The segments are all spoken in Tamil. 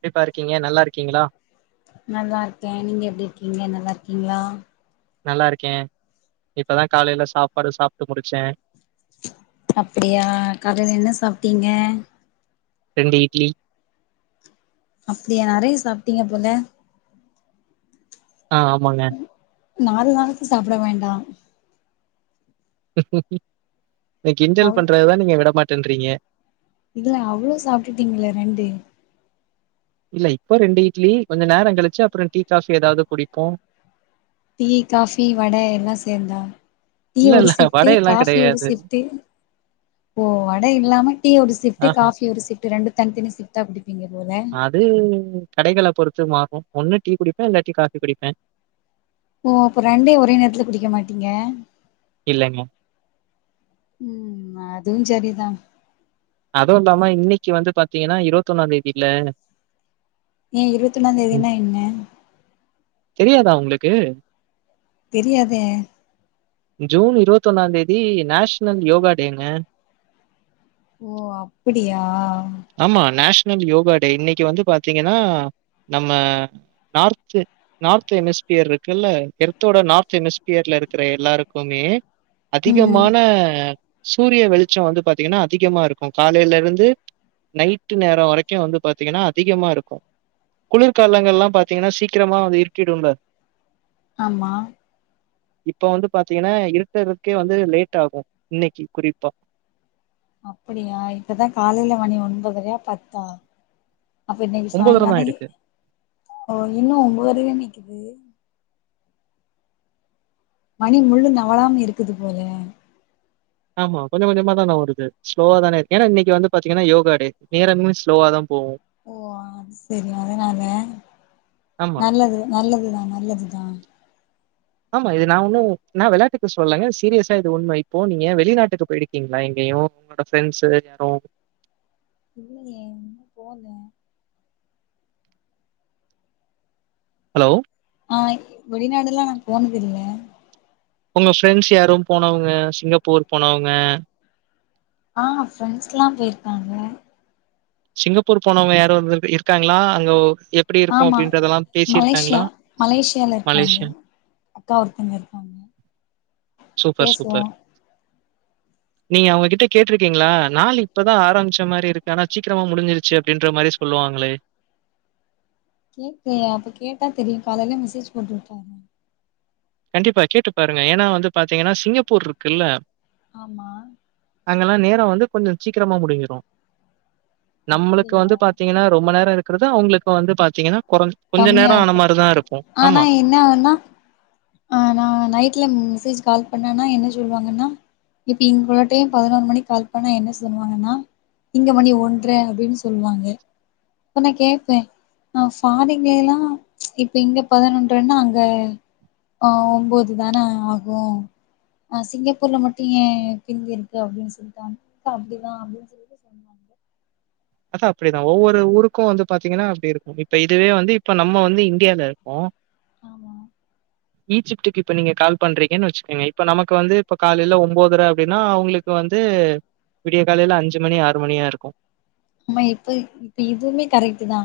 எப்டிப்பா இருக்கீங்க நல்லா இருக் நல்லா இருக்கே நீங்க எப்டி கீங்க நல்லாருக்கீங்ளா நல்லா இருக்கே இப்பதா காலைல சாப்பாடு சாப்ட்டு முடிச்சே அப்டியா காலைல என்ன சாப்ட்டீங்க ரெண்டு இட்லி அப்படியா நெறையா சாப்பிட்டீங்க போல ஆ ஆமாங்க நாலு நாளைக்கு சாப்ட வேண்டா [unintelligible] நீ கிண்டல் அவ் பண்றதா நீங்க விட மாட் தந்றீங்க இல்ல அவ்ளோ சாப்டுட்டீங்களே ரெண்டு இல்ல இப்போ ரெண்டு இட்லி கொஞ்ச நேரம் கழிச்சு அப்புறோ டீ காஃபி ஏதாவது குடிப்போ டீ காஃபி வட எல்லா சேந்தா டீ இல்ல, ஒரு இல்ல ஷிஃப்ட்டு வடையெல்லாம் காஃபி ஒரு கிடையாது. ஷிஃட்டு ஓ வட இல்லாம டீ ஒரு ஷிஃப்ட்டு ஆஹா. காஃபி ஒரு ஷிஃபட்டு ரெண்டு தனித்தனி ஷிஃப்ட்டா அப்டி அது கடைகள பொறுத் டுமாரோ ஒன்னு டீ குடிப்பே இல்லாட்டி காபி குடிப்பே ஓ அப்ப ரெண்டும் ஒரே நேரத்துல குடிக்க மாட்டீங்க இல்லங்க. ம் அத் இதுன் சரி தான் அதுவு இல்லாம இன்னிக்கு வந்து பாத்தீங்கன்னா இருவத் ஒன்னாந் தேதியில ஏன் இருவத்தொண்ணாந் தேதினா என்ன இதுக்கு தெரியாதே ஜூன் இருவத்தொண்ணாந் தேதி நேஷனல் யோகா டேங்க ஓ அப்பிடியா ஆமா நேஷ்னல் யோகா டே இன்னைக்கு வந்து பாத்தீங்கன்னா நம்ம நார்த் நார்த் எமிஸ்பியர் இருக்குல்ல எர்த்தோட நார்த் எமிஸ்பியர்ல இருக்குற எல்லாருக்குமே ம் அதிகமான சூரிய வெளிச்சம் வந்து பாத்தீங்கன்னா அதிகமா இருக்கும் காலைல இருந்து நைட்டு நேரோ வரைக்கு வந்து பாத்தீங்கன்னா அதிகமா இருக்கு குளிர்காலங்கள்லா பாத்தீங்கன்னா சீக்கிரமாவே இருட்டிடும்ல ஆமா இப்ப வந்து பாத்தீங்கன்னா இருட்டருகே வந்து லேட் ஆகு இன்னைக்கி குறிப்பா அப்படியா இப்பதா காலைல மணி ஒன்பதரையா பத்தா அப்ப இன்னிக்கு தான் சாய்ங்காளே ஆயிடுக்கு. ஓ இன்னு ஒம்போதுலே நிக்குது மணி முள்ளு நவராம இருக்குது போல ஆமா கொஞ்ச கொஞ்சமா தா நவுருது ஸ்லோவா தான ஏனா இன்னைக்கு வந்து பாத்தீங்கன்னா யோகா டே நேரங்களு ஸ்லோவா தா ஓ ஆ சரி அதனால ஆமா. நல்லது நல்லது தா நல்லதுதா ஆமா இது நா ஒண்ணு நா விளையாட்டுக்கு சொல்லங்க சீரியஸா இது உண்மை இப்போ நீங்க வெளிநாட்டுக்கு போயிருக்கீங்களா எங்கயு உங்களோட ஃப்ரெண்ட்ஸு யாரு இல்லய இன்னு போல ஹலோ ஆ வெளிநாடுல்லா நா போனதுல்ல உங்க ஃப்ரெண்ட்ஸ் யாரு போனவங்க சிங்கப்பூர் போனவங்க ஆ ஃப்ரெண்ட்ஸ்க்லா போயிருக்காங்க. சிங்கப்பூர் போனவங்க யாரும் வந்து இருக்காங்ளா அங்க எப்படி இருக்கும் ஆமா அப்படின்றதெல்லாம் பேசியிருக்காங்களா? மலேசியா மலேசியால இருக்காங்க மலேஷியா. அக்கா ஒருத்தங்க இருக்காங்க. சூப்பர் பேசுவோ சூப்பர். நீ அவங்ககிட்ட கேட்டுருக்கீங்களா? நாலு இப்பதா ஆரம்பிச்ச மாரி இருக்கு ஆனா சீக்கிரமா முடிஞ்சிருச்சு. அப்டின்ற மாரி சொல்லுவாங்களே. கேக்கலயே. அப்ப கேட்டா தெரியு. காலையில மெசேஜ் போட்டுவுட்டாதா. கண்டிப்பா, கேட்டு பாருங்க ஏனா வந்து பாத்தீங்கன்னா சிங்கப்பூர் இருக்குல ஆமா அங்கெல்லா நேரம் வந்து கொஞ்ச சீக்கிரமா முடிஞ்சிடு நம்மளுக்கு அப்படியா வந்து பாத்தீங்கனா ரொம்ப நேர இருக் குறது அவுங்களுக்கு வந்து பாத்தீங்கனா கொறஞ் கொஞ்ச கம்மியா நேர ஆனா இருக்கு மாரிதா இருக்கு. ஆனா ஆமா. என்ன ஆகுன்னா ஆ நா நைட்ல மெசேஜ் கால் பண்ணேன்னா என்ன சொல்லுவாங்கன்னா, இப்ப இங்க ஒரு டைம் பதினொரு மணிக்கு கால் பண்ணா என்ன சொல்லுவாங்கன்னா, இங்க மணி ஒன்ட்ர அப்டின்னு சொல்லுவாங்க. அப்ப நா கேப்பே, நா ஃபாரின்லேலா இப்ப இங்க பதினொன்ட்ரனா அங்க ஆ ஒம்போதுதான ஆகு, அ சிங்கப்பூர்ல மட்டு ஏன் பிந்தி இருக்கு அப்டின்னு சொல்ட்டு அவங்க வந்து அப்டிதா சொல்லிட்டு சொன்னாங்க. அது அப்டிதா. ஒவ்வொரு ஊருக்கு வந்து பாத்தீங்னா அப்டி இருக்கு, இப்ப இதுவே வந்து இப்ப நம்ம வந்து இண்டியால இருக்கோ ஆமா ஈஜிப்ட்டுக்கு இப்ப நீங்க கால் பண்றீங்கன்னு வச்சுக்கோங்க, இப்ப நமக்கு வந்து இப்ப காலையில ஒன்போதரை அப்டின்னா, அவங்களுக்கு வந்து விடிய காலைல அஞ்சு மணி ஆறு மணியா இருக்கு. ஆமா இப்ப இப்ப இதுவுமே கரெக்ட்தா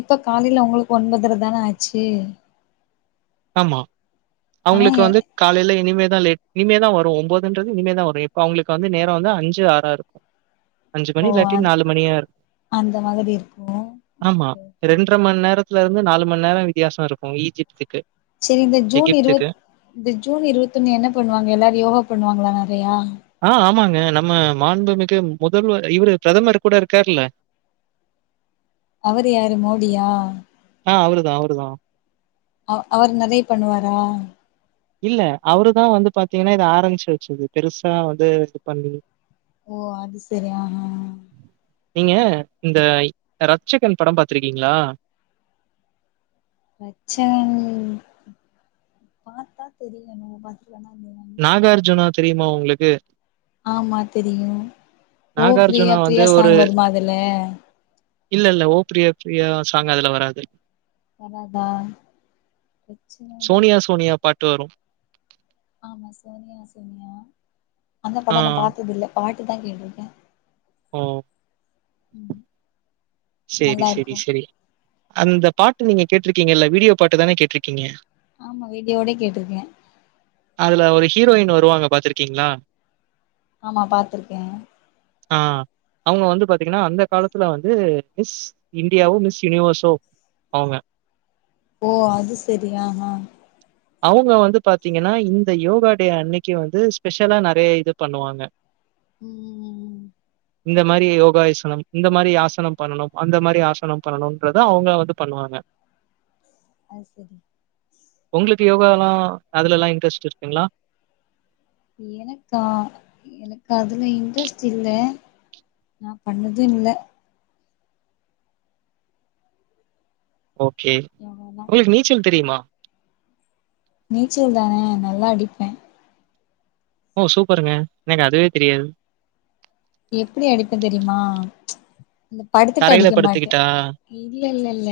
இப்ப காலையில உங்களுக்கு ஒன்பதரைதான ஆச்சு. ஆமா ஆனா அவங்களுக்கு எ- வந்து காலைல இனிமேல் லேட் இனிமேதா வரு ஒம்போதுன்றது இனிமேதா வரு இப்ப அவங்களுக்கு வந்து நேர வந்து அஞ்சு ஆறா இருக்கு அஞ்சு ஓ மணி இல்லாட்டி அந்- நாலு மணியா இரு அந்த மாதிரி இருக்கு ஆமா ஓகே ஓகே ரண்ட்ர மண் நேரத் இங்க இருந்து நாலு மண் நேர வித்தியாச இருக்கு ஈஜிப்டுக்கு செரி இந்த ஜூன் இருவத் இந்த ஜூன் இருவத்தொண்ணு என்ன பண்ணுவாங்க எல்லாரு யோகா பண்ணுவாங்களா மேம் இல்லையா ஆ ஆமாங்க நம்ம மாண்பு மிகு முதல்வர் இவரு பிரதமர் கூட இருக்கார்ல அவரு யாரு மோடியா? ஆ அவருதா அவருதா அவ-அவர் நெறயா பண்ணுவாரா? இல்ல அவருதா வந்து பாத்தீங்கன்னா இத ஆரம்ச்சு வெச்சது. பெருசா வந்து இது பண்ணி ஓ அது சரி ஆஹா நீங்க இந்த ரட்சகன் படம் பாத்திருக்கீங்களா? ரட்சகன் பாத்தா தெரியு. [inaudible] நாகார்ஜுனா தெரியுமா உங்களுக்கு ஆமா தெரியு ஓ ப்ரியா நாகார்ஜுனா வந்து ப்ரியா ஒரு சாங் வருமா அதுல ப்ரியா ப்ரியா சாங் அதுல வராது வராதா ரட்ச்சகன் ட்டு வரு ஆமா சோனியா சோனியா அந்த ஆ. படொ நா பாத்ததில்ல பாட் டுதா கேட்ருக்க உம் சேரி செரி செரி அந்த பாட்டு நீங்க கேட்ருக்கீங்கல்ல வீடியோ பாட்டு தான கேட்ருக்கீங்க ஆமா வீடியோட கேட்டிருக்க அதுல ஒரு ஹீரோயின் வருவாங்க பாத்துருக்கீங்ளா ஆமா பாத்துருக்க ஆ அவுங்க வந்து பாத்தீங்கனா அந்த காலத்துல வந்து மிஸ் இந்தியாவோ மிஸ் யூனிவர்ஸோ அவுங்க ஓ அது செரியா ஆ அவுங்க வந்து பாத்தீங்கன்னா இந்த யோகா டே அன்னக்கி வந்து ஸ்பெஷலா நெறயா இது பண்ணுவாங்க உம் உம் உம் இந்த மாரி யோகாயிசனம் இந்த மாரியாசனம் பண்ணணும் அந்த மாரி ஆசனம் பண்ணணுன்றத அவுங்க வந்து பண்ணுவாங்க அது செரி உங்ளுக்கு யோகால்லா அதுல இன்ட்ரெஸ்ட் இருக்குங்ளா எனக்கா எனக்கு அதுல இன்ட்ரெஸ்ட் இல்ல நா பண்ணது இல்ல ஓகே யோகாலா உங்ளுக்கு நீச்சல் தெரியுமா நீச்சல் தானே நல்லா அடிப்ப ஓ சூப்பருங்க எனக்கு அதுவே தெரியாது எப்டி அடிப்பன் தெரியுமா ப்ச் அந்த படுத்துட்டு தரையில அடிக்க மாட்ட படுத்துக்கிட்டா? இல்லல்லல்ல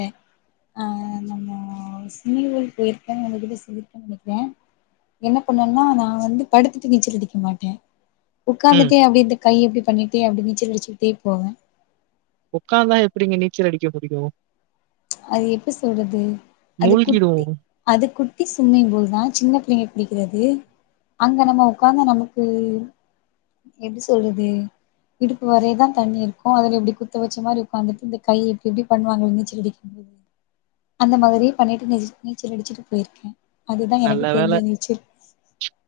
ஆ நம்ம சிமிலி ஏரி போயிருக்க உங்ககிட்ட சொல்லிர்கே நெனக்கிற என்ன பண்ணுவன்னா நா வந்து படுத்துட்டு நீச்சல் அடிக்க மாட்ட ம். உக்காந்துட்டே அப்டியே தி கையப்டி பண்ணிட்டே அப்டி நீச்சல் அடிச்சுகுட்டே போவோ ஒக்காந்தா எப்புடிங்க நீச்சல் அடிக்க முடியு ப்ச் அது எப்டி சொல்றது அது குட்டி மூழ்கிடுவோம். அது குட்டி சும்மிங்பூல்தா சின்ன புள்ளங்க குளி கிறது அங்க நம்ம உக்காந்து நமக்கு எப்டி சொல்றது இடுப்பு வரயதா தண்ணி இருக்கு அதுல இப்டி குத்த வச்ச மாரி உக்காந்துட்டு இந்த கை இப்டி இப்டி பண்ணுவாங்க நீச்சலடுச் அந்த மாரியே பண்ணிட்டு நீச்சல் அடிச்சுட்டு போயிருக்கே அதுதா எனக்கு நல்ல வேள தெரிஞ்ச நீச்சல்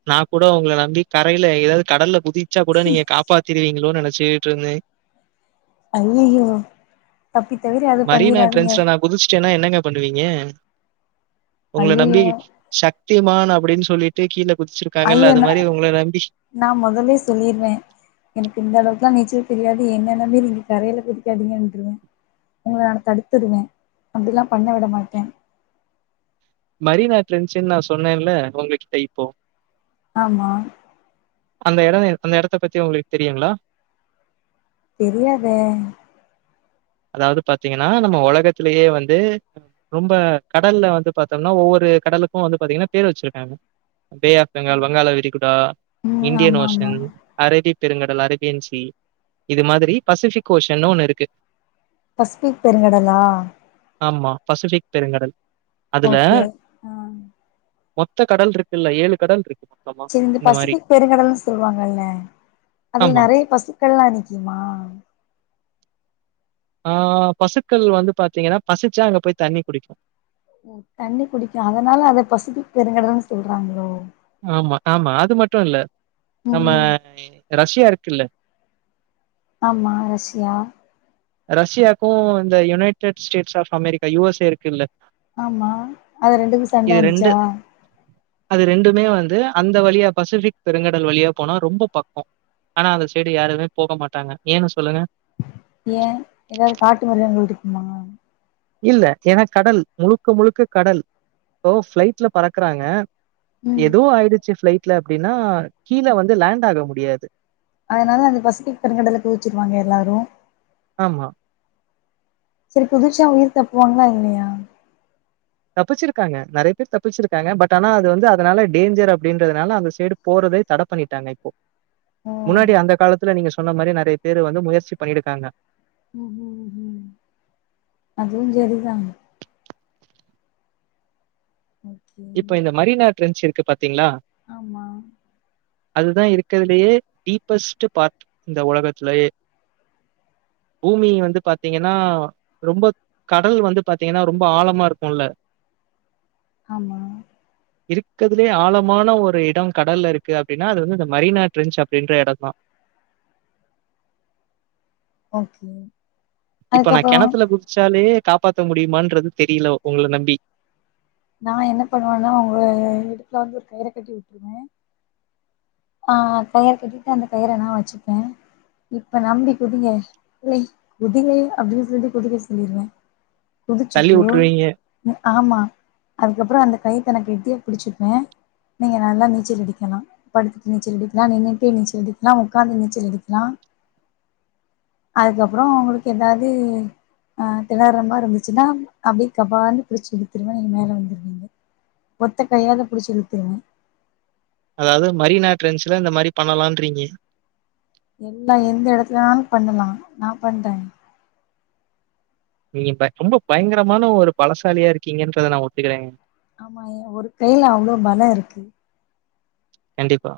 நா கூட ஒங்ள ந ந்து தரைல ஏது கடல்ல குதிச்சா கூட நீங்க காப்பாத்திருவீங்களோ நெனச் சேட்டு இருந்தே [unintelligible] அய்யய்யோ தப்பி தவிறி அது மரீனா பண்ணிராதீங்க ட்ரெண்ட்ஸ்ல நான் குதிச்சுட்டேன்னா என்னங்க பண்ணுவீங்க உங்களை நம்பி ஐயையோ சத்தியமான் அப்படின்னு சொல்லிட்டு கீழே ஐயோன நா மொதல்லியே சொல்லிர்வ எனக்கு இந்த அளவுக்குலா நீச்சல் தெரியாது என்ன நம்பி நீங்க கரையில குதிக்காதிங்கன்ட்ருவ உங்கள நா தடுத்துருவே அப்படிலா பண்ண விட மாட்டே வெளிநாட்ல இருந்துச்சுன் நா சொன்னேன்ல உங்ககிட்ட இப்போ ஆமா அந்த எட அந்த எடத்த பத்தி உங்களுக்கு தெரியுங்ளா தெரியாதே அதாது பாத்திங்கனா நம்ம ஒலகத்திலயே வந்து ரொம்ப கடல்ல வந்து பாத்தோம்னா ஒவ்வொரு கடலுக்கு வந்து பாத்திங்னா பேர் வெச்சிருக்காங்க பே ஆஃப் பெங்கால் வங்காள விரிகுடா ம் இன்டியன் ஆமா ஆமா ஓஷன் அரேபி பெருங்கடல் அரபியன் சி இது மாதிரி பசிபிக் ஓஷன்னு ஒண்ணு இருக்கு பசிபிக் பெருங்கடலா ஆமா பசிஃபிக் பெருங்கடல் அதுல ஓகே ஆ மொத்த கடல் இருக்குல்ல ஏழு கடல்ருக்கு செரி இந்த பசிபிக் பெருங்கடல்னு சொல்லுவாங்கல்ல அதுல ஆமா. நெறைய பசுக்கல்லா நிக்குமா ஆ பசுக்கள் வந்து பாத்திங்கனா பசிச்சா அங்க போய் தண்ணி குடிக்கு ஓ தண்ணி குடிக்கு அதனால அத பசிபிக் பெருங்கடல்னு சொல்றாங்ளோ ஆமா ஆமா அது மட்டு இல்ல நம்ம ம் ரஷ்யா இருக் கில்ல ஆமா ரஷியா ரஷ்யாக்கும் இந்த united states of America US A இருக்கு இல்ல ஆமா அது ரெண்டுக்கும் சண்ட வந்துச்சா அது ரெண்டுமே வந்து அந்த வழியா பசிபிக் பெருங்கடல் வழியா போனா ரொம்ப பக்கம் ஆனா அந்த சைடு யாருமே போக மாட்டாங்க ஏன்னு சொல்லுங்க ஏன் ஏதாவது காட்டு மிருகங்கள் இருக்குமா இல்ல ஏன்னா கடல் முழுக்க முழுக்க கடல் இப்போ ஃபிளைட்ல பறக்குறாங்க ம் எதோ ஆயிடுச்சு ஃப்ளைட் இல்லே அப்படின்னா கீழே வந்து லேண்ட் ஆக முடியாது அதனால அந்த பசிபிக் பெருங்கடல்ல குதிச்சிருவாங்க எல்லாரும் ஆமா சரி குதிச்சா உயிர் தப்புவாங்களா இல்லையா தப்பிச்சிருக்காங்க நறைய பேர் தப்பிச்சிருக்காங்க பட் ஆனா அது வந்து அதனால டேஞ்சர் அப்படின்றதுனால அந்த சைடு போறதே தடை பண்ணிட்டாங்க இப்போ ஓ முன்னாடி அந்த காலத்துல நீங்க சொன்ன மாரி நறைய பேரு வந்து முயற்சி பண்ணிருக்காங்க உம் உம் உம் அதுவுஞ் சரிதாங்க உம் இப்ப இந்த மரினா ட்ரன்ச்சு து பாத்தீங்களா ஆமா அது தா இருக்கறதுலேயே டீப்பஸ்ட் பார்ட் இந்த உலகத்துலயே பூமி வந்து பாத்தீங்கன்னா ரொம்ப கடல் வந்து பாத்தீங்கன்னா ரொம்ப ஆழமா இருக்கும்ல்ல ஆமா இருக்கதுலயே ஆழமான ஒரு இடம் கடல்ல இருக்கு அப்டின்னா அது வந்து இந்த மரினா ட்ரேஞ்சு அப்டின்ற எடம் தா ஓகே இப்ப நா அதுக்கப்புறோ கெணத்துல குதிச்சாலே காப்பாத்த முடியுமான்றது தெரில உங்கள நம்பி நா என்ன பண்ணுவேன்னா உங்க இடுப்புல வந்து ஒரு கயிற கட்டி விட்டுருவே ஆஹ் கயிற கட்டிட்டு அந்த கயிற நா வச்சுப்பேன் இப்ப நம்பி குதிங்க இல்ல குதிங்க அப்டின்னு சொல்லிட்டு குதிக்க சொல்லிருவே தள்ளி குதிச்சுட்டு விட்டுருவீங்க. அ ஆமா அதுக்கப்புற அந்த கைத்த நா கெட்டியா புடிச்சிப்பே நீங்க நல்லா நீச்சல் அடிக்கலா படுத்துட்டு நீச்சல் அடிக்கலா நின்னுட்டே நீச்சல் அடிக்கலா உக்காந்து நீச்சல் அடிக்கலா அதுக்கப்பற உங்களுக்கு ஏதாவது அஹ் தெனர்ற மாரி இருந்துச்சுன்னா அப்டியே கபால்னு புடிச்சு இழுத்துருவே நீங்க மேல வந்துருவீங்க ஒத்த கையால புடிச்சு இழுத்துருவே அதாது மரினா ட்ரேஞ்ச்ல இந்த மாரி பண்ணலான்றீங்க எல்லா எந்த இடத்துலனாலு பண்ணலா நா பண்றே நீங்க ப ரொம்ப பயங்கரமான ஒரு பலசாலியா இருக்கீங்கன்றத நா ஒத்துக்கறே ஆமா ஏன் ஒரு கைல அவ்ள பல இருக்கு கண்டிப்பா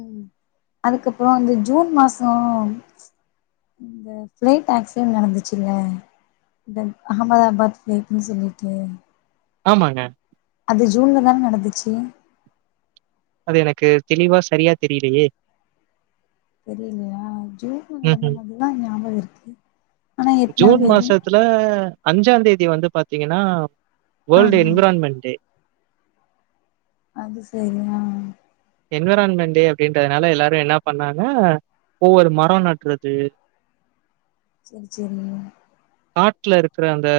உம் அதுக்கப்பறம் இந்த ஜூன் மாச இந்த பிளைட் ஆக்சிடென்ட் நடந்துச்சுல்ல இந்த அகமதாபாத் பிளைட்ன்னு சொல்லிட்டு ஆமாங்க அது ஜூன்ல தானே நடந்துச்சு அது எனக்கு தெளிவா சரியா தெரிலயே தெரிலயா ஜூன்ல நடந்த ம்ஹ்ம். மாதரி தா ஞாபக இருக்கு ஆனா எத்னாந் தேதி அஞ்சாந் தேதி வந்து பாத்தீங்கன்னா வேர்ல்ட் ஆஹா என்விரான்மண் டே அது செரி என்விரான்மண் டே அப்டின்றதுனால எல்லாரு என்ன பண்ணாங்க ஒவ்வொரு மர நடறது செரி செரி காட்டுல இருக்கற அந்த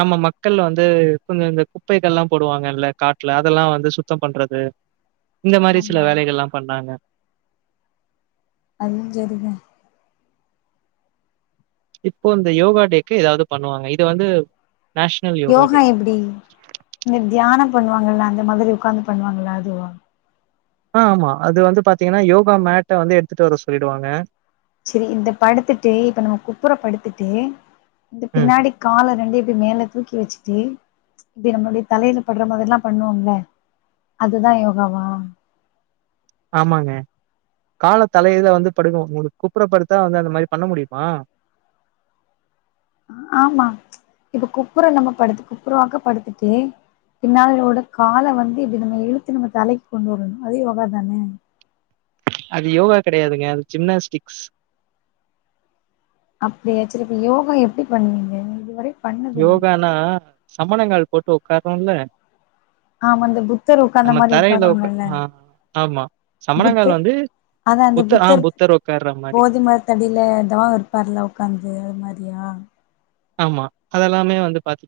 நம்ம மக்கள் வந்து கொஞ்ச இந்த குப்பைகள்ல்லாம் போடுவாங்க இல்ல காட்டுல அதெல்லா வந்து சுத்தம் பண்றது இந்த மாரி சில ஆமா வேலைகள்லா பண்றாங்க அதுவுஞ் செரி தே இப்போ இந்த யோகா டேக்கு ஏதாது பண்ணுவாங்க இது வந்து நேஷனல் டே. யோகா எப்டி இந்த தியானம் பண்ணுவாங்கல்ல அந்த மாதிரி உட்காந்து பண்ணுவாங்களா அதுவா ஆஹ் ஆமா அது வந்து பாத்தீங்கன்னா யோகா மேட்ட வந்து எடுத்துட்டு வர சொல்லிடுவாங்க செரி இந்த படுத்துட்டு இப்ப நம்ம குப்புற படுத்துட்டு இந்த ம். பின்னாடி கால ரெண்டயு ப்டி மேல தூக்கி வச்சுட்டு இப்டி நம்மளுடைய தலைல படுற மாதரி எல்லா பண்ணுவோம்ல அது தா யோகாவா ஆமாங்க கால தலகீல வந்து படுக்கணு உங்களுக்கு குப்புற படுத்தா வந்து அந்த மாரி பண்ண முடிமா ஆமா இப்ப குப்புற நம்ம படுத்து குப்புறவாக்க படுத்துட்டு பின்னாலோட கால வந்து இப்டி நம்ம இழுத்து நம்ம தலைக்கு கொண்டு வரணு அது யோகா தானே அது யோகா கடையாதுங்க அது ஜிம்னாஸ்டிக்ஸ் அப்டியா சரி இப்ப யோகா எப்டி பண்ணுவிங்க இதுவரை பண்ணதில்ல யோகானா சமணங்கால் போட்டு உட்கார்ரோல ஆமா அந்த புத்தர் உக்காந்த மாரி தரையில உட்கா உக்காருவாங்கல்ல ஆ ஆமா. சமணங்கால் புத்தர் வந்து அதா அந்த புத்த ஆ புத்தர் உட்கார்ற மாரி. போதி மரத்தடியில தவ இருப்பார்ல உக்காந்து அது மாரியா ஆமா அதெல்லாமே வந்து பாத்தீங்க